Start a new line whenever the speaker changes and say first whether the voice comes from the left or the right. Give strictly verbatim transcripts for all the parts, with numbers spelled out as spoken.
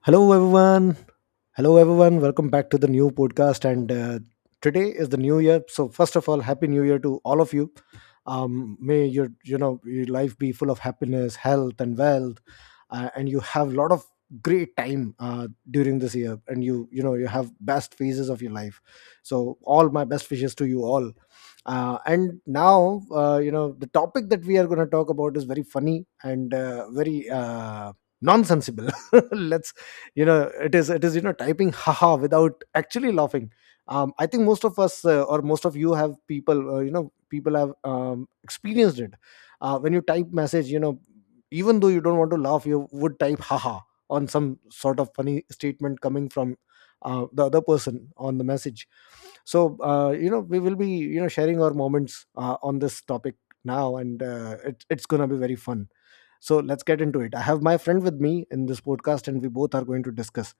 left: Hello, everyone. Hello, everyone. Welcome back to the new podcast. And uh, Today is the new year. So, first of all, happy new year to all of you. Um, may your you know your life be full of happiness, health, and wealth, uh, and you have a lot of great time uh, during this year. And you you know you have best phases of your life. So, all my best wishes to you all. Uh, and now, uh, you know, The topic that we are going to talk about is very funny and uh, very uh, nonsensible. let's you know it is it is you know typing haha without actually laughing. um, I think most of us uh, or most of you have people uh, you know people have um, experienced it uh, when you type message. You know even though you don't want to laugh, you would type haha on some sort of funny statement coming from uh, the other person on the message. So uh, you know we will be you know sharing our moments uh, on this topic now, and uh, it, it's gonna be very fun. So let's get into it. I have my friend with me in this podcast and we both are going to discuss.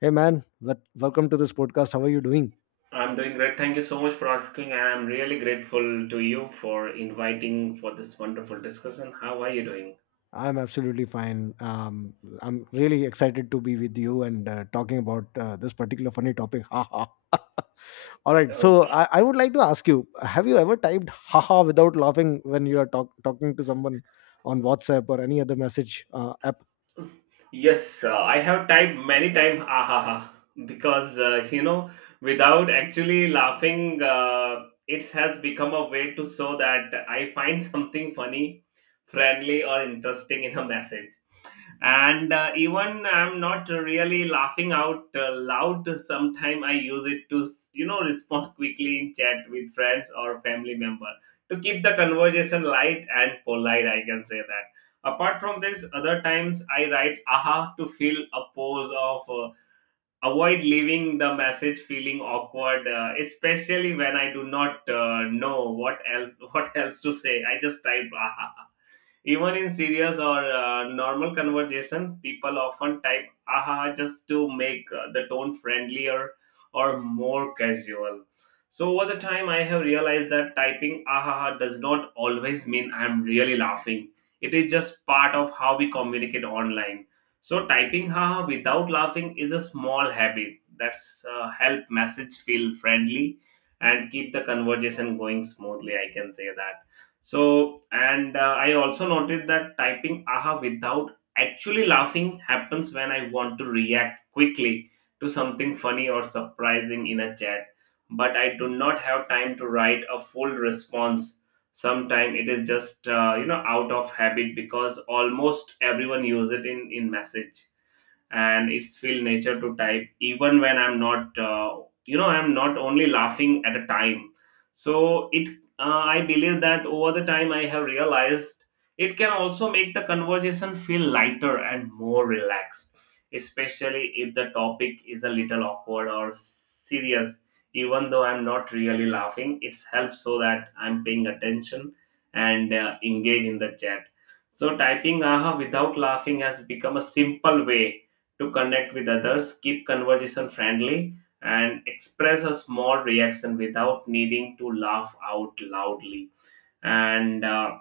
left: Hey man, wel- welcome to this podcast. How are you doing?
right: I'm doing great. Thank you so much for asking. I'm really grateful to you for inviting for this wonderful discussion. How are you doing?
left: I'm absolutely fine. Um, I'm really excited to be with you and uh, talking about uh, this particular funny topic. Ha ha. All right. So
right: Okay.
left: I, I would like to ask you: Have you ever typed "ha ha" without laughing when you are talk- talking to someone on WhatsApp or any other message uh, app?
right: Yes, uh, I have typed many times ahaha because uh, you know without actually laughing, uh, it has become a way to show that I find something funny, friendly, or interesting in a message. And uh, even I'm not really laughing out uh, loud sometime I use it to you know respond quickly in chat with friends or family member to keep the conversation light and polite, I can say that. Apart from this, other times I write aha to fill a pause of uh, avoid leaving the message feeling awkward, uh, especially when I do not uh, know what else what else to say, I just type aha. Even in serious or uh, normal conversation, people often type aha just to make uh, the tone friendlier or more casual. So over the time, I have realized that typing aha does not always mean I'm really laughing. It is just part of how we communicate online. So typing haha without laughing is a small habit that's uh, help message feel friendly and keep the conversation going smoothly. I can say that. So, and uh, I also noticed that typing aha without actually laughing happens when I want to react quickly to something funny or surprising in a chat, but I do not have time to write a full response. Sometimes it is just uh, you know out of habit because almost everyone use it in in message and it's feel nature to type even when I'm not uh, you know I'm not only laughing at a time. So it uh, I believe that over the time I have realized it can also make the conversation feel lighter and more relaxed, especially if the topic is a little awkward or serious. Even though I'm not really laughing, it's helps so that I'm paying attention and uh, engage in the chat. So typing aha without laughing has become a simple way to connect with others, keep conversation friendly, and express a small reaction without needing to laugh out loudly. And uh,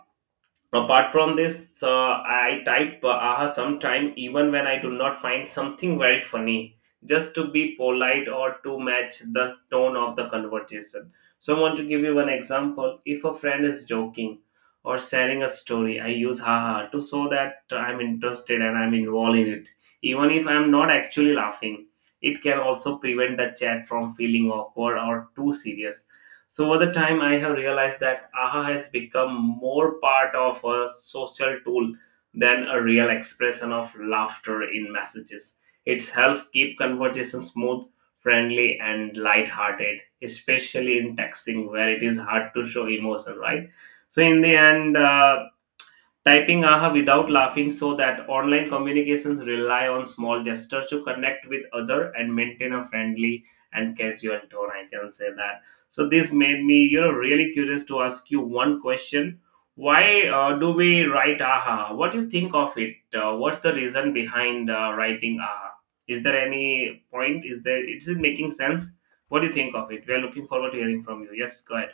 right: Apart from this, uh, I type uh, aha sometime even when I do not find something very funny, just to be polite or to match the tone of the conversation. So I want to give you one example. If a friend is joking or sharing a story, I use haha to show that I'm interested and I'm involved in it. Even if I'm not actually laughing, it can also prevent the chat from feeling awkward or too serious. So over the time, I have realized that aha has become more part of a social tool than a real expression of laughter in messages. It's helped keep conversations smooth, friendly, and lighthearted, especially in texting where it is hard to show emotion, right? So in the end, uh, typing aha without laughing so that online communications rely on small gestures to connect with other and maintain a friendly and casual tone. I can say that. So this made me, you know, really curious to ask you one question. Why uh, do we write aha? What do you think of it? Uh, what's the reason behind uh, writing aha? Is there any point? Is there? Is it making sense? What do you think of it? We are looking forward to hearing from you. Yes, go ahead.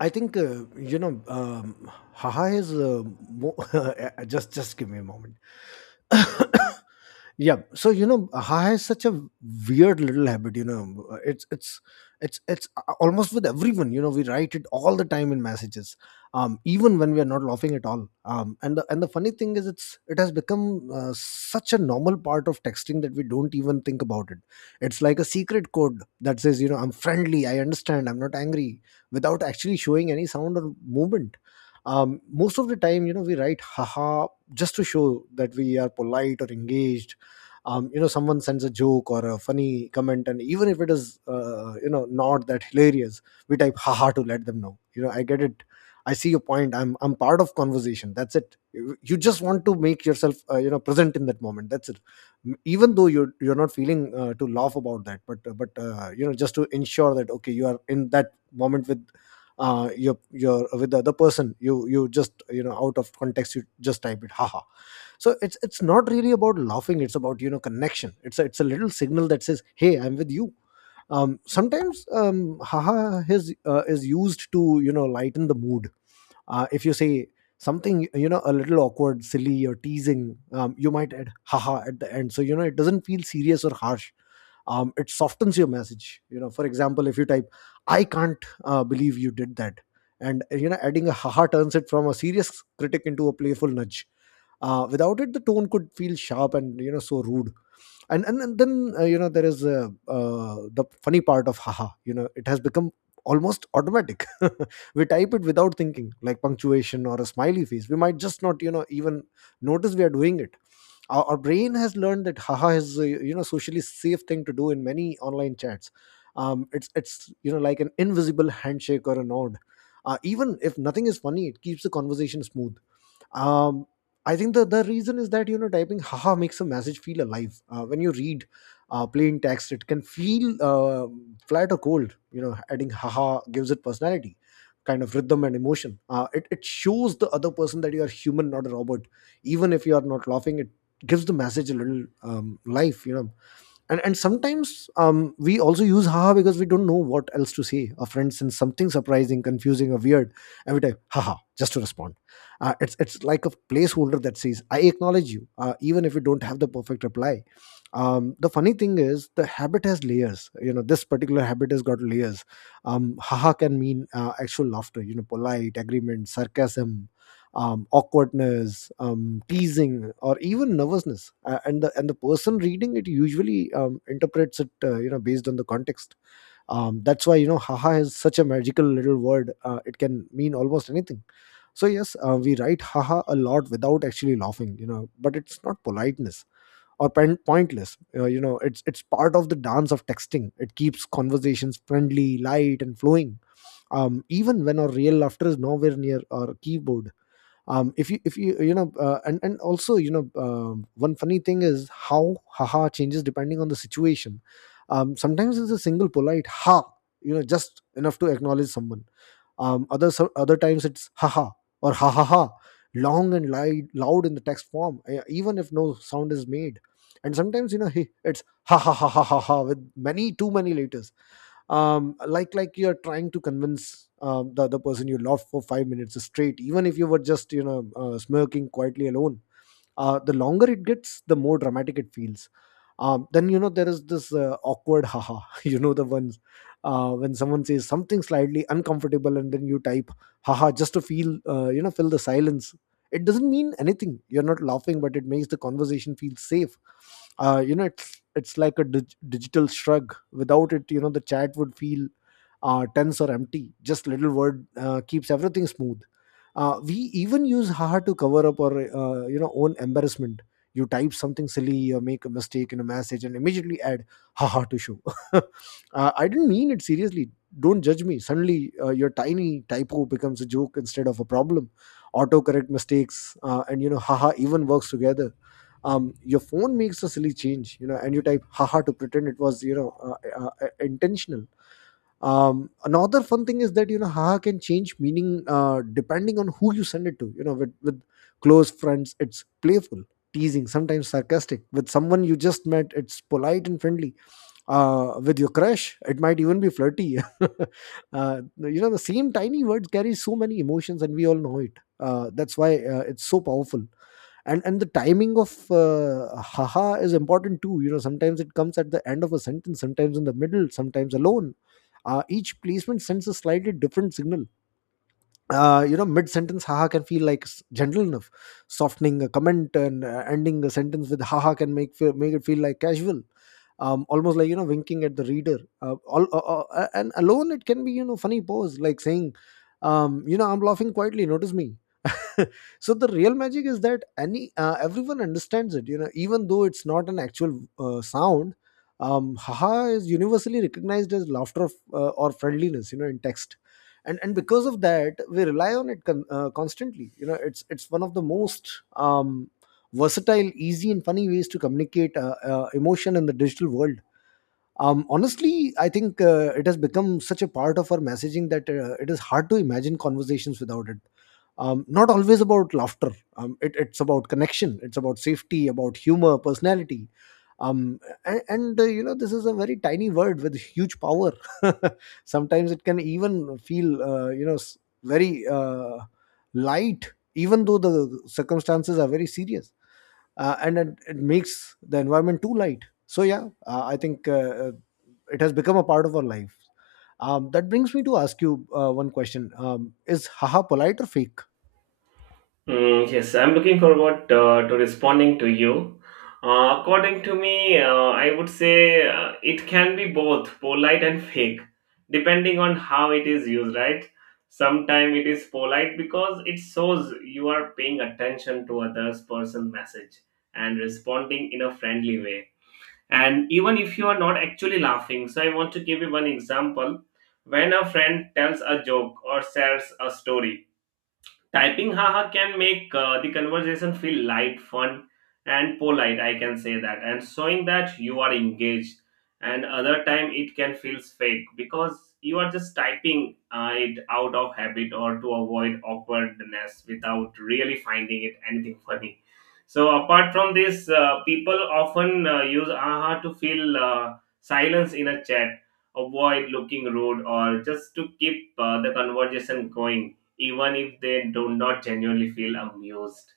left: I think uh, you know, um, "ha ha" is uh, mo- just just give me a moment. Yeah, so you know ha is such a weird little habit. You know it's it's it's it's uh, Almost with everyone, you know we write it all the time in messages, um even when we are not laughing at all. Um and the and the funny thing is it's it has become uh, such a normal part of texting that we don't even think about it. It's like a secret code that says, you know I'm friendly, I understand, I'm not angry, without actually showing any sound or movement. Um most of the time, you know we write haha just to show that we are polite or engaged. Um, you know someone sends a joke or a funny comment, and even if it is uh, you know not that hilarious, we type haha to let them know, you know I get it, I see your point, i'm i'm part of conversation. That's it. You you just want to make yourself, uh, you know present in that moment. That's it. M- even though you're you're not feeling uh, to laugh about that, but uh, but uh, you know just to ensure that okay, you are in that moment with uh your your with the other person. You you just, you know out of context, you just type it: haha. So it's it's not really about laughing. It's about, you know connection. It's a, it's a little signal that says hey, I'm with you. Um, sometimes, um, haha is, uh, is used to, you know lighten the mood. Uh, if you say something, you know a little awkward, silly, or teasing, um, you might add haha at the end so, you know it doesn't feel serious or harsh. Um, it softens your message. You know for example, if you type, I can't uh, believe you did that, and, you know adding a haha turns it from a serious critic into a playful nudge. Uh, without it, the tone could feel sharp and, you know so rude. And and, and then uh, you know there is uh, uh, the funny part of haha. You know it has become almost automatic. We type it without thinking, like punctuation or a smiley face. We might just not, you know even notice we are doing it. Our, our brain has learned that haha is a, you know socially safe thing to do in many online chats. Um, it's it's you know like an invisible handshake or a nod. Uh, even if nothing is funny, it keeps the conversation smooth. um I think the the reason is that, you know typing haha makes a message feel alive. Uh, when you read uh, plain text, it can feel uh, flat or cold. You know adding haha gives it personality, kind of rhythm and emotion. Uh, it, it shows the other person that you are human, not a robot. Even if you are not laughing, it gives the message a little, um, life, you know and and sometimes, um, we also use haha because we don't know what else to say. A friend sends something surprising, confusing, or weird, and we type haha just to respond. Uh, it's it's like a placeholder that says I acknowledge you, uh, even if you don't have the perfect reply. Um, the funny thing is the habit has layers. You know this particular habit has got layers. Um, haha can mean uh, actual laughter. You know polite agreement, sarcasm, um, awkwardness, um, teasing, or even nervousness. Uh, and the and the person reading it usually, um, interprets it, uh, you know, based on the context. Um, that's why, you know, haha is such a magical little word. Uh, it can mean almost anything. So yes, uh, we write haha a lot without actually laughing, you know, but it's not politeness or pen- pointless. Uh, you know, it's it's part of the dance of texting. It keeps conversations friendly, light, and flowing. Um, even when our real laughter is nowhere near our keyboard. Um if you if you you know uh, and and also, you know um one funny thing is how haha changes depending on the situation. Um sometimes it's a single polite ha, you know just enough to acknowledge someone. Um other so- other times it's haha, or ha ha ha, long and loud loud in the text form, uh, even if no sound is made. And sometimes, you know hey, it's ha ha ha ha ha ha with many too many letters, um, like like you're trying to convince, um, the other person you love for five minutes straight, even if you were just, you know uh, smirking quietly alone. Uh, the longer it gets, the more dramatic it feels. Um, then, you know there is this uh, awkward haha. You know the ones, uh, when someone says something slightly uncomfortable and then you type haha just to feel uh, you know fill the silence. It doesn't mean anything, you're not laughing, but it makes the conversation feel safe. Uh, you know it's it's like a dig- digital shrug. Without it, you know the chat would feel uh, tense or empty. Just little word, uh, keeps everything smooth. Uh, we even use haha to cover up our, uh, you know own embarrassment. You type something silly or make a mistake in a message and immediately add haha to show uh, I didn't mean it seriously, don't judge me. Suddenly, uh, your tiny typo becomes a joke instead of a problem. Autocorrect mistakes, uh, and you know haha even works together. Um, your phone makes a silly change, you know and you type haha to pretend it was, you know uh, uh, uh, intentional. Um another fun thing is that, you know haha can change meaning uh depending on who you send it to. You know with with close friends, it's playful, teasing, sometimes sarcastic. With someone you just met, it's polite and friendly. Uh with your crush, it might even be flirty. Uh you know the same tiny words carry so many emotions and we all know it. Uh that's why, uh, it's so powerful. And and the timing of, uh, haha is important too. You know sometimes it comes at the end of a sentence, sometimes in the middle, sometimes alone. Uh, each placement sends a slightly different signal. Uh, you know, mid sentence, haha can feel like s- gentle enough. Softening a comment and uh, ending a sentence with haha can make fe- make it feel like casual um, almost like you know winking at the reader uh, all, uh, uh, and alone it can be you know funny pose like saying um, you know I'm laughing quietly, notice me. So the real magic is that any uh, everyone understands it, you know, even though it's not an actual uh, sound. Um, haha is universally recognized as laughter of, uh, or friendliness, you know, in text. And and because of that, we rely on it con- uh, constantly. You know, it's it's one of the most um, versatile, easy and funny ways to communicate uh, uh, emotion in the digital world. Um, honestly, I think uh, it has become such a part of our messaging that uh, it is hard to imagine conversations without it. Um, not always about laughter. Um, it, it's about connection. It's about safety, about humor, personality. Um, and, and uh, you know, this is a very tiny word with huge power. Sometimes it can even feel, uh, you know, s- very uh, light, even though the circumstances are very serious. Uh, and it, it makes the environment too light. So yeah, uh, I think uh, uh, it has become a part of our life. Um, that brings me to ask you uh, one question: um, is haha polite or fake?
right: Mm, yes, I'm looking forward uh, to responding to you. Uh, according to me, uh, I would say uh, it can be both polite and fake, depending on how it is used, right? Sometimes it is polite because it shows you are paying attention to others' person message and responding in a friendly way. And even if you are not actually laughing, so I want to give you one example. When a friend tells a joke or shares a story, typing haha can make uh, the conversation feel light, fun, and polite. I can say that, and showing that you are engaged. And other time it can feel fake because you are just typing uh, it out of habit or to avoid awkwardness without really finding it anything funny. So apart from this, uh, people often uh, use aha to fill uh, silence in a chat, avoid looking rude, or just to keep uh, the conversation going even if they do not genuinely feel amused.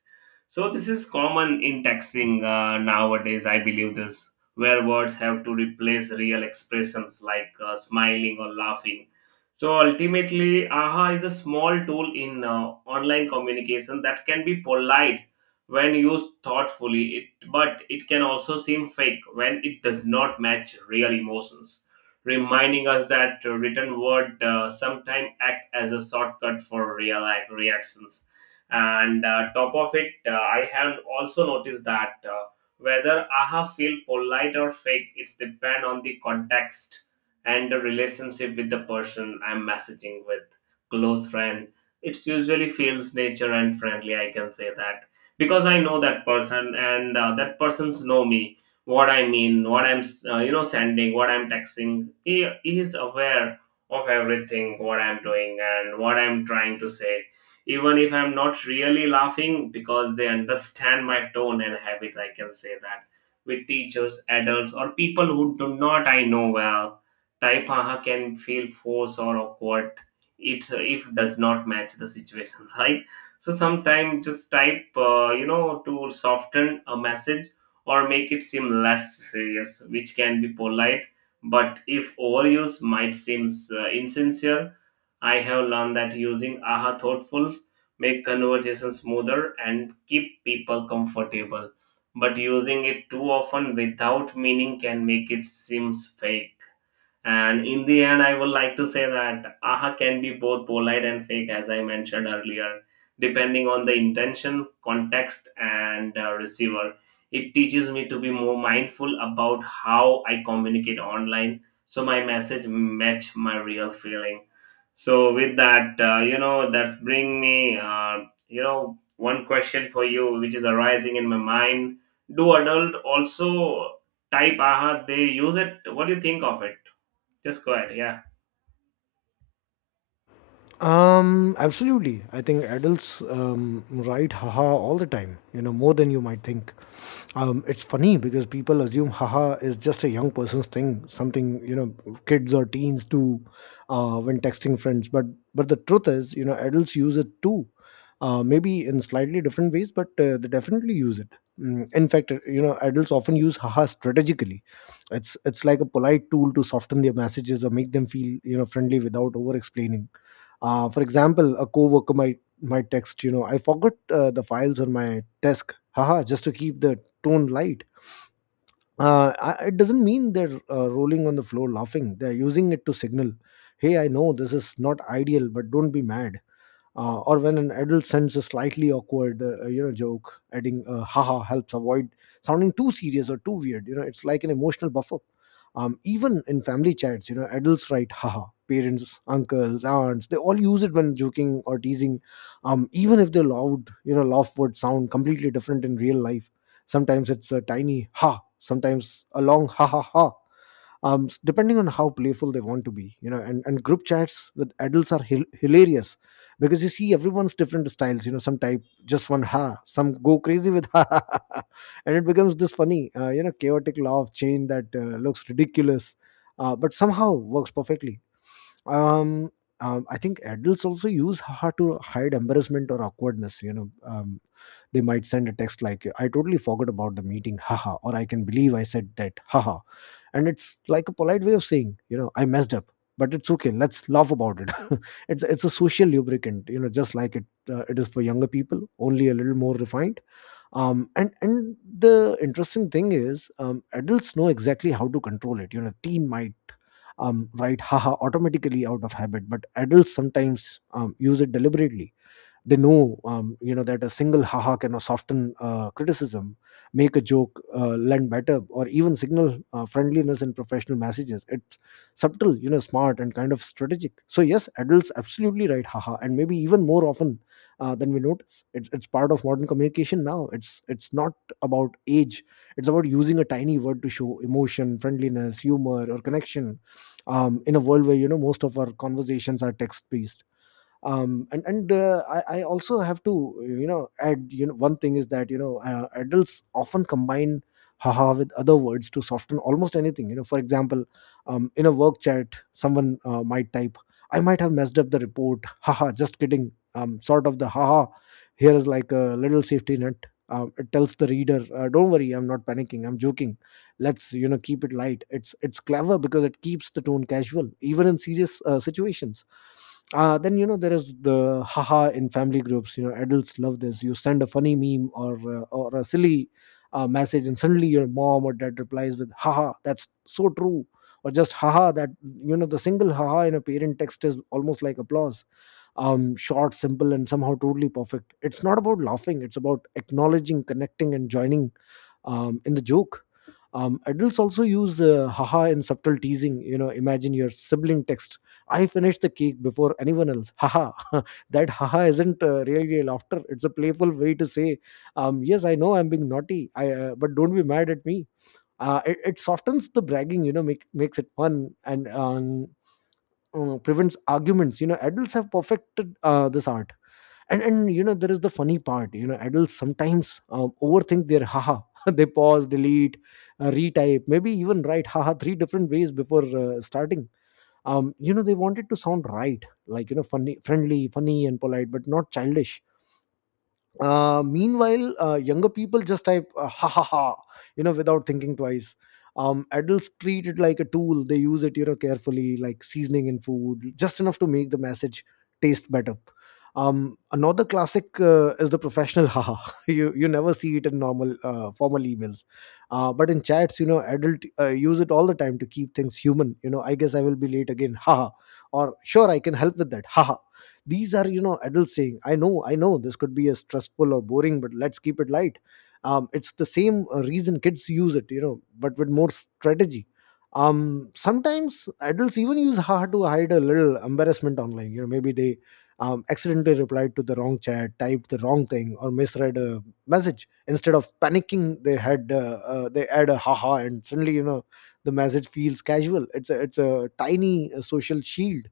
right: So this is common in texting uh, nowadays. I believe this, where words have to replace real expressions like uh, smiling or laughing. So ultimately, aha is a small tool in uh, online communication that can be polite when used thoughtfully, it, but it can also seem fake when it does not match real emotions, reminding us that uh, written word uh, sometimes act as a shortcut for real life reactions. And uh, top of it, uh, I have also noticed that uh, whether aha feel polite or fake, it's depend on the context and the relationship with the person I'm messaging with, close friend. It's usually feels nature and friendly. I can say that because I know that person and uh, that person's know me what I mean, what I'm uh, you know sending, what I'm texting. He, he is aware of everything what I'm doing and what I'm trying to say. Even if I'm not really laughing, because they understand my tone and habit, I can say that. With teachers, adults, or people who do not I know well, type haha can feel forced or awkward. It if does not match the situation, right? So sometimes just type, uh, you know, to soften a message or make it seem less serious, which can be polite, but if overuse might seem uh, insincere. I have learned that using aha thoughtfuls make conversation smoother and keep people comfortable, but using it too often without meaning can make it seem fake. And in the end, I would like to say that aha can be both polite and fake, as I mentioned earlier, depending on the intention, context, and uh, receiver. It teaches me to be more mindful about how I communicate online, so my message match my real feeling. So with that, uh, you know, that's bring me, uh, you know, one question for you, which is arising in my mind. Do adult also type aha? They use it. What do you think of it? Just go ahead. Yeah.
left: Um, absolutely. I think adults um, write haha all the time, you know, more than you might think. Um, it's funny because people assume haha is just a young person's thing, something, you know, kids or teens do uh, when texting friends. But but the truth is, you know, adults use it too, uh, maybe in slightly different ways, but uh, they definitely use it. Mm. In fact, uh, you know, adults often use haha strategically. It's it's like a polite tool to soften their messages or make them feel, you know, friendly without over explaining. Uh, for example, a coworker might might text, you know, "I forgot uh, the files on my desk, haha," just to keep the tone light. Uh, I, it doesn't mean they're uh, rolling on the floor laughing. They're using it to signal, hey, I know this is not ideal, but don't be mad. Uh, or when an adult sends a slightly awkward uh, uh, you know, joke, adding uh, haha helps avoid sounding too serious or too weird. You know, it's like an emotional buffer. Um, even in family chats, you know, adults write haha. Parents, uncles, aunts, they all use it when joking or teasing. Um, even if the loud, you know, laugh would sound completely different in real life. Sometimes it's a tiny ha, sometimes a long ha ha ha, um, s- depending on how playful they want to be. You know, and, and group chats with adults are hil- hilarious, because you see everyone's different styles. You know, some type just one ha, some go crazy with ha ha, ha, ha," and it becomes this funny, uh, you know, chaotic law of chain that uh, looks ridiculous, uh, but somehow works perfectly. um, um, I think adults also use ha ha to hide embarrassment or awkwardness, you know. Um, they might send a text like, "I totally forgot about the meeting, haha," or "I can believe I said that, haha." And it's like a polite way of saying, you know, I messed up, but it's okay. Let's laugh about it. it's it's a social lubricant, you know, just like it uh, it is for younger people, only a little more refined. Um, and and the interesting thing is, um, adults know exactly how to control it. You know, teen might um, write haha automatically out of habit, but adults sometimes um, use it deliberately. They know, um, you know, that a single haha can soften uh, criticism, make a joke uh, land better, or even signal uh, friendliness in professional messages. It's subtle, you know, smart and kind of strategic. So yes, adults absolutely write haha, and maybe even more often uh, than we notice. It's it's part of modern communication now. It's it's not about age. It's about using a tiny word to show emotion, friendliness, humor, or connection um, in a world where, you know, most of our conversations are text based. um and and uh, I, I also have to, you know, add, you know, one thing is that, you know, uh, adults often combine haha with other words to soften almost anything. You know, for example, um, in a work chat, someone uh, might type, "I might have messed up the report," haha, just kidding. Um, sort of the haha here is like a little safety net. Um, it tells the reader, uh, don't worry, I'm not panicking, I'm joking, let's, you know, keep it light. It's it's clever because it keeps the tone casual even in serious uh, situations. Uh, then, you know, there is the haha in family groups. You know, adults love this. You send a funny meme or uh, or a silly uh, message, and suddenly your mom or dad replies with "haha, that's so true," or just haha. That, you know, the single haha in a parent text is almost like applause. Um short, simple and somehow totally perfect. It's not about laughing, it's about acknowledging, connecting and joining um in the joke. Um, adults also use uh, haha in subtle teasing. You know, imagine your sibling text, "I finished the cake before anyone else, haha." That haha isn't uh, really a laughter, it's a playful way to say, um, yes, I know I'm being naughty, I, uh, but don't be mad at me. Uh, it, it softens the bragging, you know, make, makes it fun and um, uh, prevents arguments. You know, adults have perfected uh, this art. and and you know, there is the funny part. You know, adults sometimes um, overthink their haha. They pause, delete, uh, retype, maybe even write haha three different ways before uh, starting. Um you know, they want it to sound right, like, you know, funny, friendly, funny and polite, but not childish. Uh, meanwhile, uh, younger people just type, uh, ha ha ha, you know, without thinking twice. Um, adults treat it like a tool. They use it, you know, carefully, like seasoning in food, just enough to make the message taste better. Um, another classic uh, is the professional ha ha. You you never see it in normal uh, formal emails, uh, but in chats, you know, adult uh, use it all the time to keep things human. You know, "I guess I will be late again, ha ha," or "sure I can help with that, ha ha." These are, you know, adults saying, i know I know this could be a stressful or boring, but let's keep it light. Um, it's the same uh, reason kids use it, you know, but with more strategy. Um, sometimes adults even use haha to hide a little embarrassment online. You know, maybe they um, accidentally replied to the wrong chat, typed the wrong thing or misread a message. Instead of panicking, they had uh, uh, they add a haha, and suddenly, you know, the message feels casual. It's a it's a tiny uh, social shield.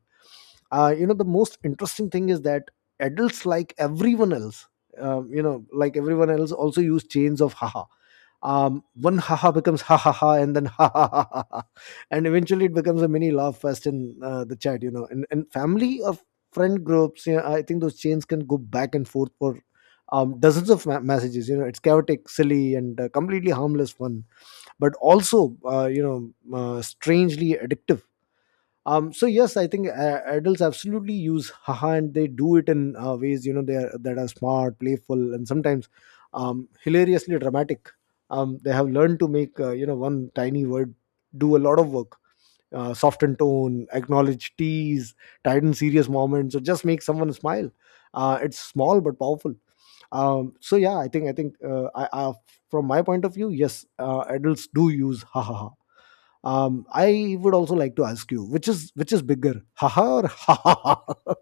left: uh, You know, the most interesting thing is that adults, like everyone else, um, you know like everyone else also use chains of haha. Um, one haha becomes ha ha ha, and then ha ha ha ha ha, and eventually it becomes a mini laugh fest in uh, the chat. You know, and, and family or friend groups, you know, I think those chains can go back and forth for um, dozens of ma- messages. You know, it's chaotic, silly and uh, completely harmless fun, but also, uh, you know uh, strangely addictive. Um so yes, I think uh, adults absolutely use haha, and they do it in uh, ways, you know, they are that are smart, playful and sometimes um hilariously dramatic. Um they have learned to make, uh, you know, one tiny word do a lot of work: uh, soften tone, acknowledge, tease, tighten serious moments, or just make someone smile. Uh, it's small but powerful. Um so yeah, i think I think, uh, I, I from my point of view, yes, uh, adults do use haha. um, I would also like to ask you, which is which is bigger, haha or ha ha ha?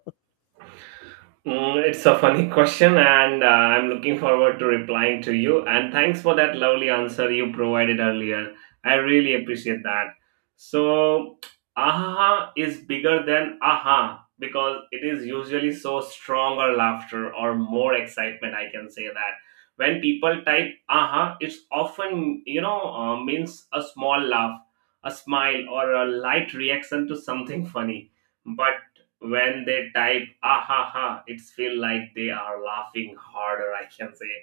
right: Mm, it's a funny question, and uh, I'm looking forward to replying to you. And thanks for that lovely answer you provided earlier. I really appreciate that. So, aha is bigger than aha because it is usually so stronger laughter or more excitement. I can say that when people type aha, it's often you know uh, means a small laugh, a smile, or a light reaction to something funny. But when they type ah ha ha, it's feel like they are laughing harder, I can say.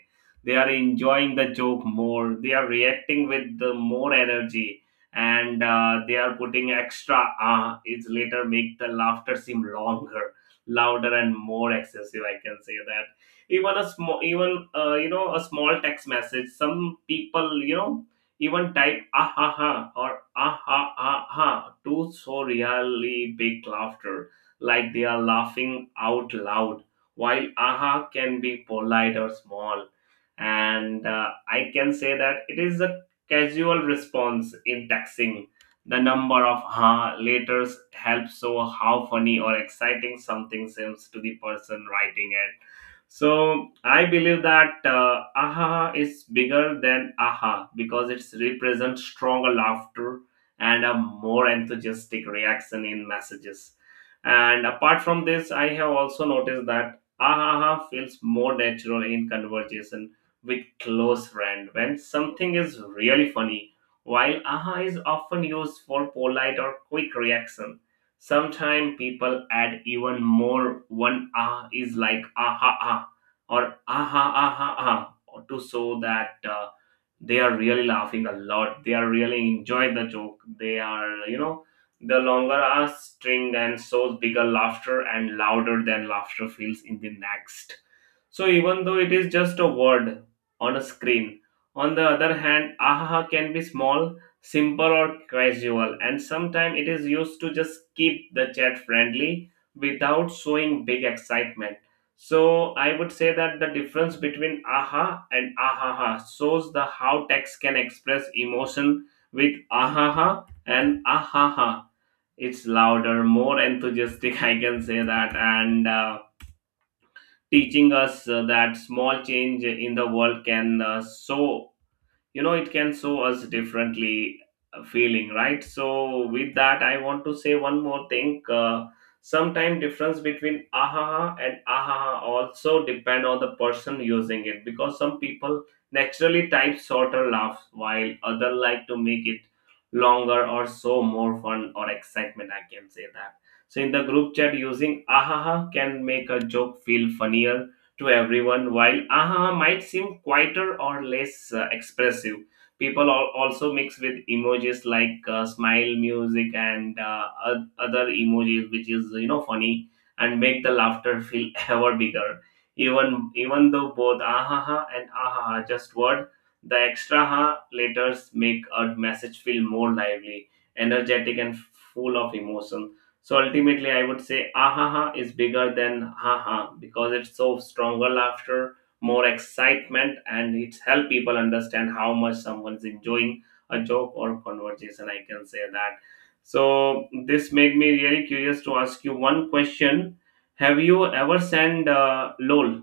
right: They are enjoying the joke more, they are reacting with the more energy, and uh, they are putting extra ah, it's later make the laughter seem longer, louder, and more excessive, I can say that. Even a small even uh, you know a small text message, some people you know even type ah ha ha or ah ha ha ha to so really big laughter, like they are laughing out loud, while aha can be polite or small. And uh, I can say that it is a casual response in texting. The number of ha letters helps show how funny or exciting something seems to the person writing it. So I believe that uh, aha is bigger than aha because it represents stronger laughter and a more enthusiastic reaction in messages. And apart from this, I have also noticed that ahaha feels more natural in conversation with close friend when something is really funny, while aha is often used for polite or quick reaction. Sometimes people add even more one ah is like aha ah or aha aha ah to show that uh, they are really laughing a lot, they are really enjoy the joke, they are you know the longer our string and so bigger laughter and louder than laughter feels in the next. So even though it is just a word on a screen, on the other hand, ahaha can be small, simple or casual, and sometimes it is used to just keep the chat friendly without showing big excitement. So I would say that the difference between aha and ahaha shows the how text can express emotion with ahaha and ahaha. It's louder, more enthusiastic, I can say that, and uh, teaching us uh, that small change in the world can uh, so you know it can show us differently uh, feeling, right? So with that I want to say one more thing, uh, sometime difference between ahaha and ahaha also depend on the person using it because some people naturally type shorter laughs while other like to make it longer or so more fun or excitement, I can say that. So in the group chat using ahaha can make a joke feel funnier to everyone. While aha might seem quieter or less uh, expressive, people al- also mix with emojis like uh, smile music and uh, oth- other emojis, which is you know funny and make the laughter feel ever bigger. Even even though both aha and aha are just word, the extra ha letters make a message feel more lively, energetic, and full of emotions. So ultimately, I would say ahaha is bigger than haha because it's so stronger laughter, more excitement, and it's help people understand how much someone's enjoying a joke or conversation. I can say that. So this made me really curious to ask you one question. Have you ever sent uh, L O L?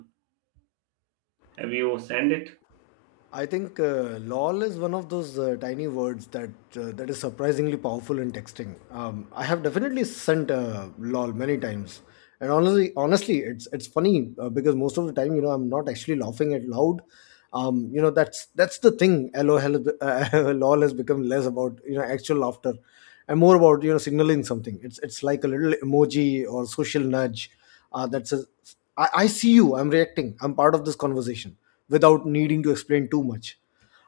right: Have you sent it?
left: I think uh, LOL is one of those uh, tiny words that uh, that is surprisingly powerful in texting. Um, I have definitely sent uh, LOL many times, and honestly, honestly, it's it's funny uh, because most of the time, you know, I'm not actually laughing out loud. Um, you know, that's that's the thing. LOL, uh, LOL has become less about, you know, actual laughter, and more about, you know, signaling something. It's it's like a little emoji or social nudge Uh, that says, I, "I see you. I'm reacting. I'm part of this conversation," without needing to explain too much.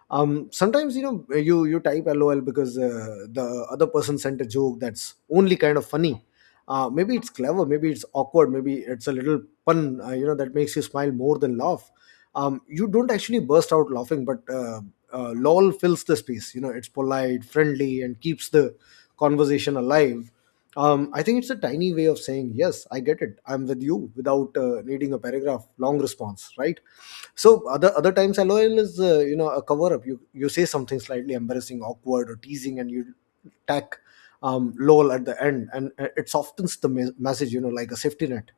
left: um Sometimes, you know, you you type LOL because uh, the other person sent a joke that's only kind of funny. Uh, maybe it's clever, maybe it's awkward, maybe it's a little pun, uh, you know, that makes you smile more than laugh. Um you don't actually burst out laughing, but uh, uh, LOL fills the space. You know, it's polite, friendly and keeps the conversation alive. um, I think it's a tiny way of saying, yes, I get it. I'm with you without uh, needing a paragraph, long response, right? So other other times, LOL is uh, you know a cover up. You you say something slightly embarrassing, awkward, or teasing, and you tack um, LOL at the end, and uh, it softens the me- message. You know, like a safety net.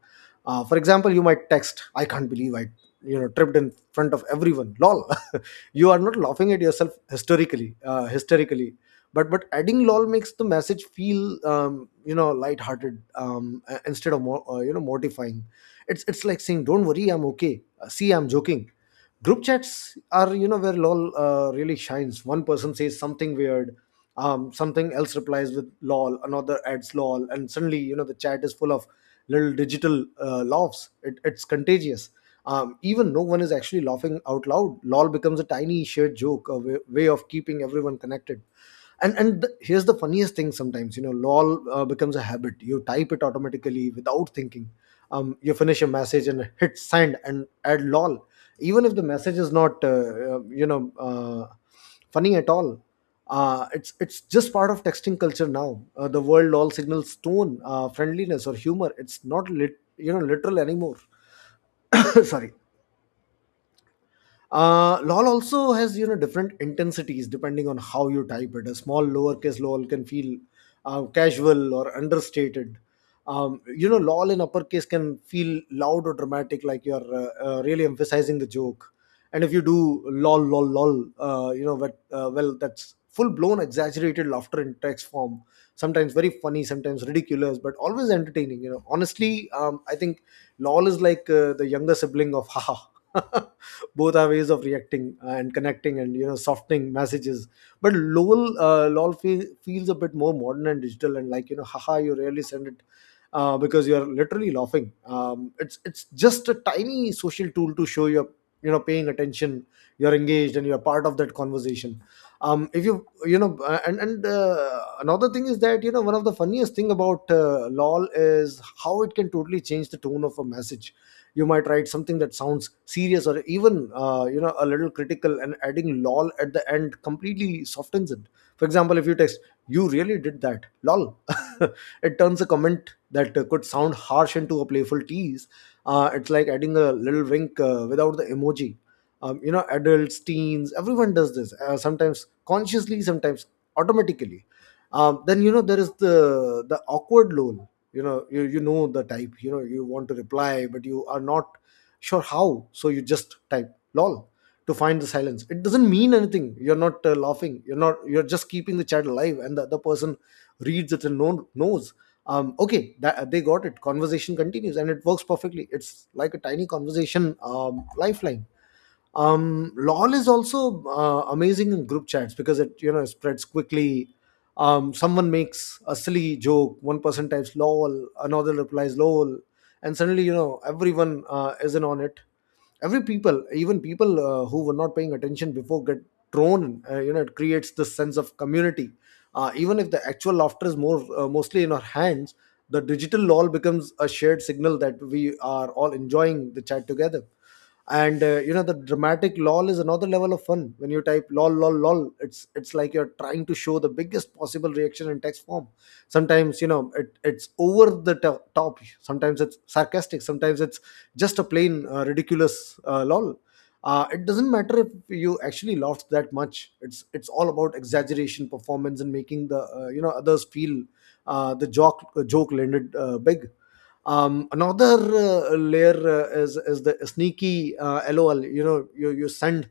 left: Uh, for example, you might text, "I can't believe I you know tripped in front of everyone." LOL. You are not laughing at yourself hysterically. Uh, hysterically but but adding lol makes the message feel um, you know lighthearted, um, a- instead of more uh, you know mortifying. It's it's like saying, don't worry, I'm okay. Uh, see, I'm joking. Group chats are, you know, where lol uh, really shines. One person says something weird, um, something else replies with lol, another adds lol, and suddenly, you know, the chat is full of little digital uh, laughs. It, it's contagious. Um, even no one is actually laughing out loud, lol becomes a tiny shared joke, a way, way of keeping everyone connected. And and the, here's the funniest thing: sometimes, you know, lol uh, becomes a habit. You type it automatically without thinking. Um, you finish a message and hit send and add lol, even if the message is not uh, uh, you know uh, funny at all. Uh, it's it's just part of texting culture now. Uh, the world all signals tone, uh, friendliness, or humor. It's not lit, you know literal anymore. Sorry. Uh, lol also has, you know, different intensities depending on how you type it. A small lowercase lol can feel uh, casual or understated. Um, you know, lol in uppercase can feel loud or dramatic, like you're uh, uh, really emphasizing the joke. And if you do lol lol lol, uh, you know but, uh, well, that's full blown exaggerated laughter in text form. Sometimes very funny, sometimes ridiculous, but always entertaining, you know. Honestly, um, I think lol is like uh, the younger sibling of haha. Both are ways of reacting and connecting and, you know, softening messages. But lol, uh, lol fe- feels a bit more modern and digital, and like, you know, haha you really send it uh, because you're literally laughing. Um, it's it's just a tiny social tool to show you're, you know, paying attention, you're engaged, and you're part of that conversation. Um, if you you know uh, and and uh, Another thing is that, you know, one of the funniest thing about uh, lol is how it can totally change the tone of a message. You might write something that sounds serious or even uh, you know a little critical, and adding lol at the end completely softens it. For example, if you text, you really did that lol, it turns a comment that uh, could sound harsh into a playful tease. Uh, it's like adding a little wink uh, without the emoji. Um, you know, adults, teens, everyone does this, uh, sometimes consciously, sometimes automatically. Um, then, you know, there is the the awkward lol. You know, you, you know the type. You know you want to reply but you are not sure how, so you just type lol to find the silence. It doesn't mean anything. You're not uh, laughing, you're not, you're just keeping the chat alive, and the other person reads it and no, knows, um, okay, that, uh, they got it. Conversation continues and it works perfectly. It's like a tiny conversation um, lifeline. Um lol is also uh, amazing in group chats because it, you know, spreads quickly. Um someone makes a silly joke, one person types lol, another replies lol, and suddenly, you know, everyone uh, is in on it. Every people, even people uh, who were not paying attention before, get thrown in. Uh, you know, it creates this sense of community, uh, even if the actual laughter is more uh, mostly in our hands. The digital lol becomes a shared signal that we are all enjoying the chat together. And uh, you know, the dramatic lol is another level of fun. When you type lol lol lol, it's it's like you're trying to show the biggest possible reaction in text form. Sometimes, you know, it, it's over the to- top, sometimes it's sarcastic, sometimes it's just a plain uh, ridiculous uh, lol. Uh, it doesn't matter if you actually laughed that much. It's it's all about exaggeration, performance, and making the uh, you know others feel uh, the joke joke landed uh, big. Um, another uh, layer uh, is is the sneaky uh, lol. You know, you you send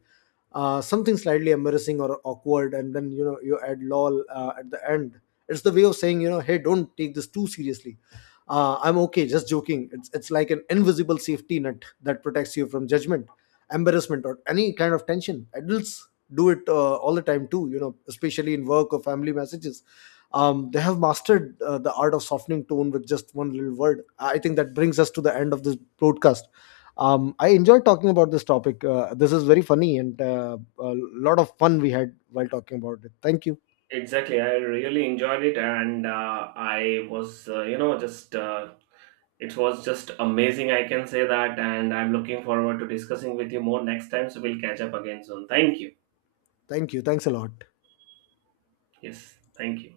left: uh, something slightly embarrassing or awkward, and then, you know, you add lol uh, at the end. It's the way of saying, you know, hey, don't take this too seriously, uh, I'm okay, just joking. It's it's like an invisible safety net that protects you from judgment, embarrassment, or any kind of tension. Adults do it uh, all the time too, you know, especially in work or family messages. Um, they have mastered uh, the art of softening tone with just one little word. I think that brings us to the end of this broadcast. Um, I enjoyed talking about this topic. Uh, this is very funny and uh, a lot of fun we had while talking about it. Thank you.
right: Exactly, I really enjoyed it, and uh, I was, uh, you know, just uh, it was just amazing, I can say that, and I'm looking forward to discussing with you more next time. So we'll catch up again soon. Thank you.
left: Thank you. Thanks a lot.
right: Yes, thank you.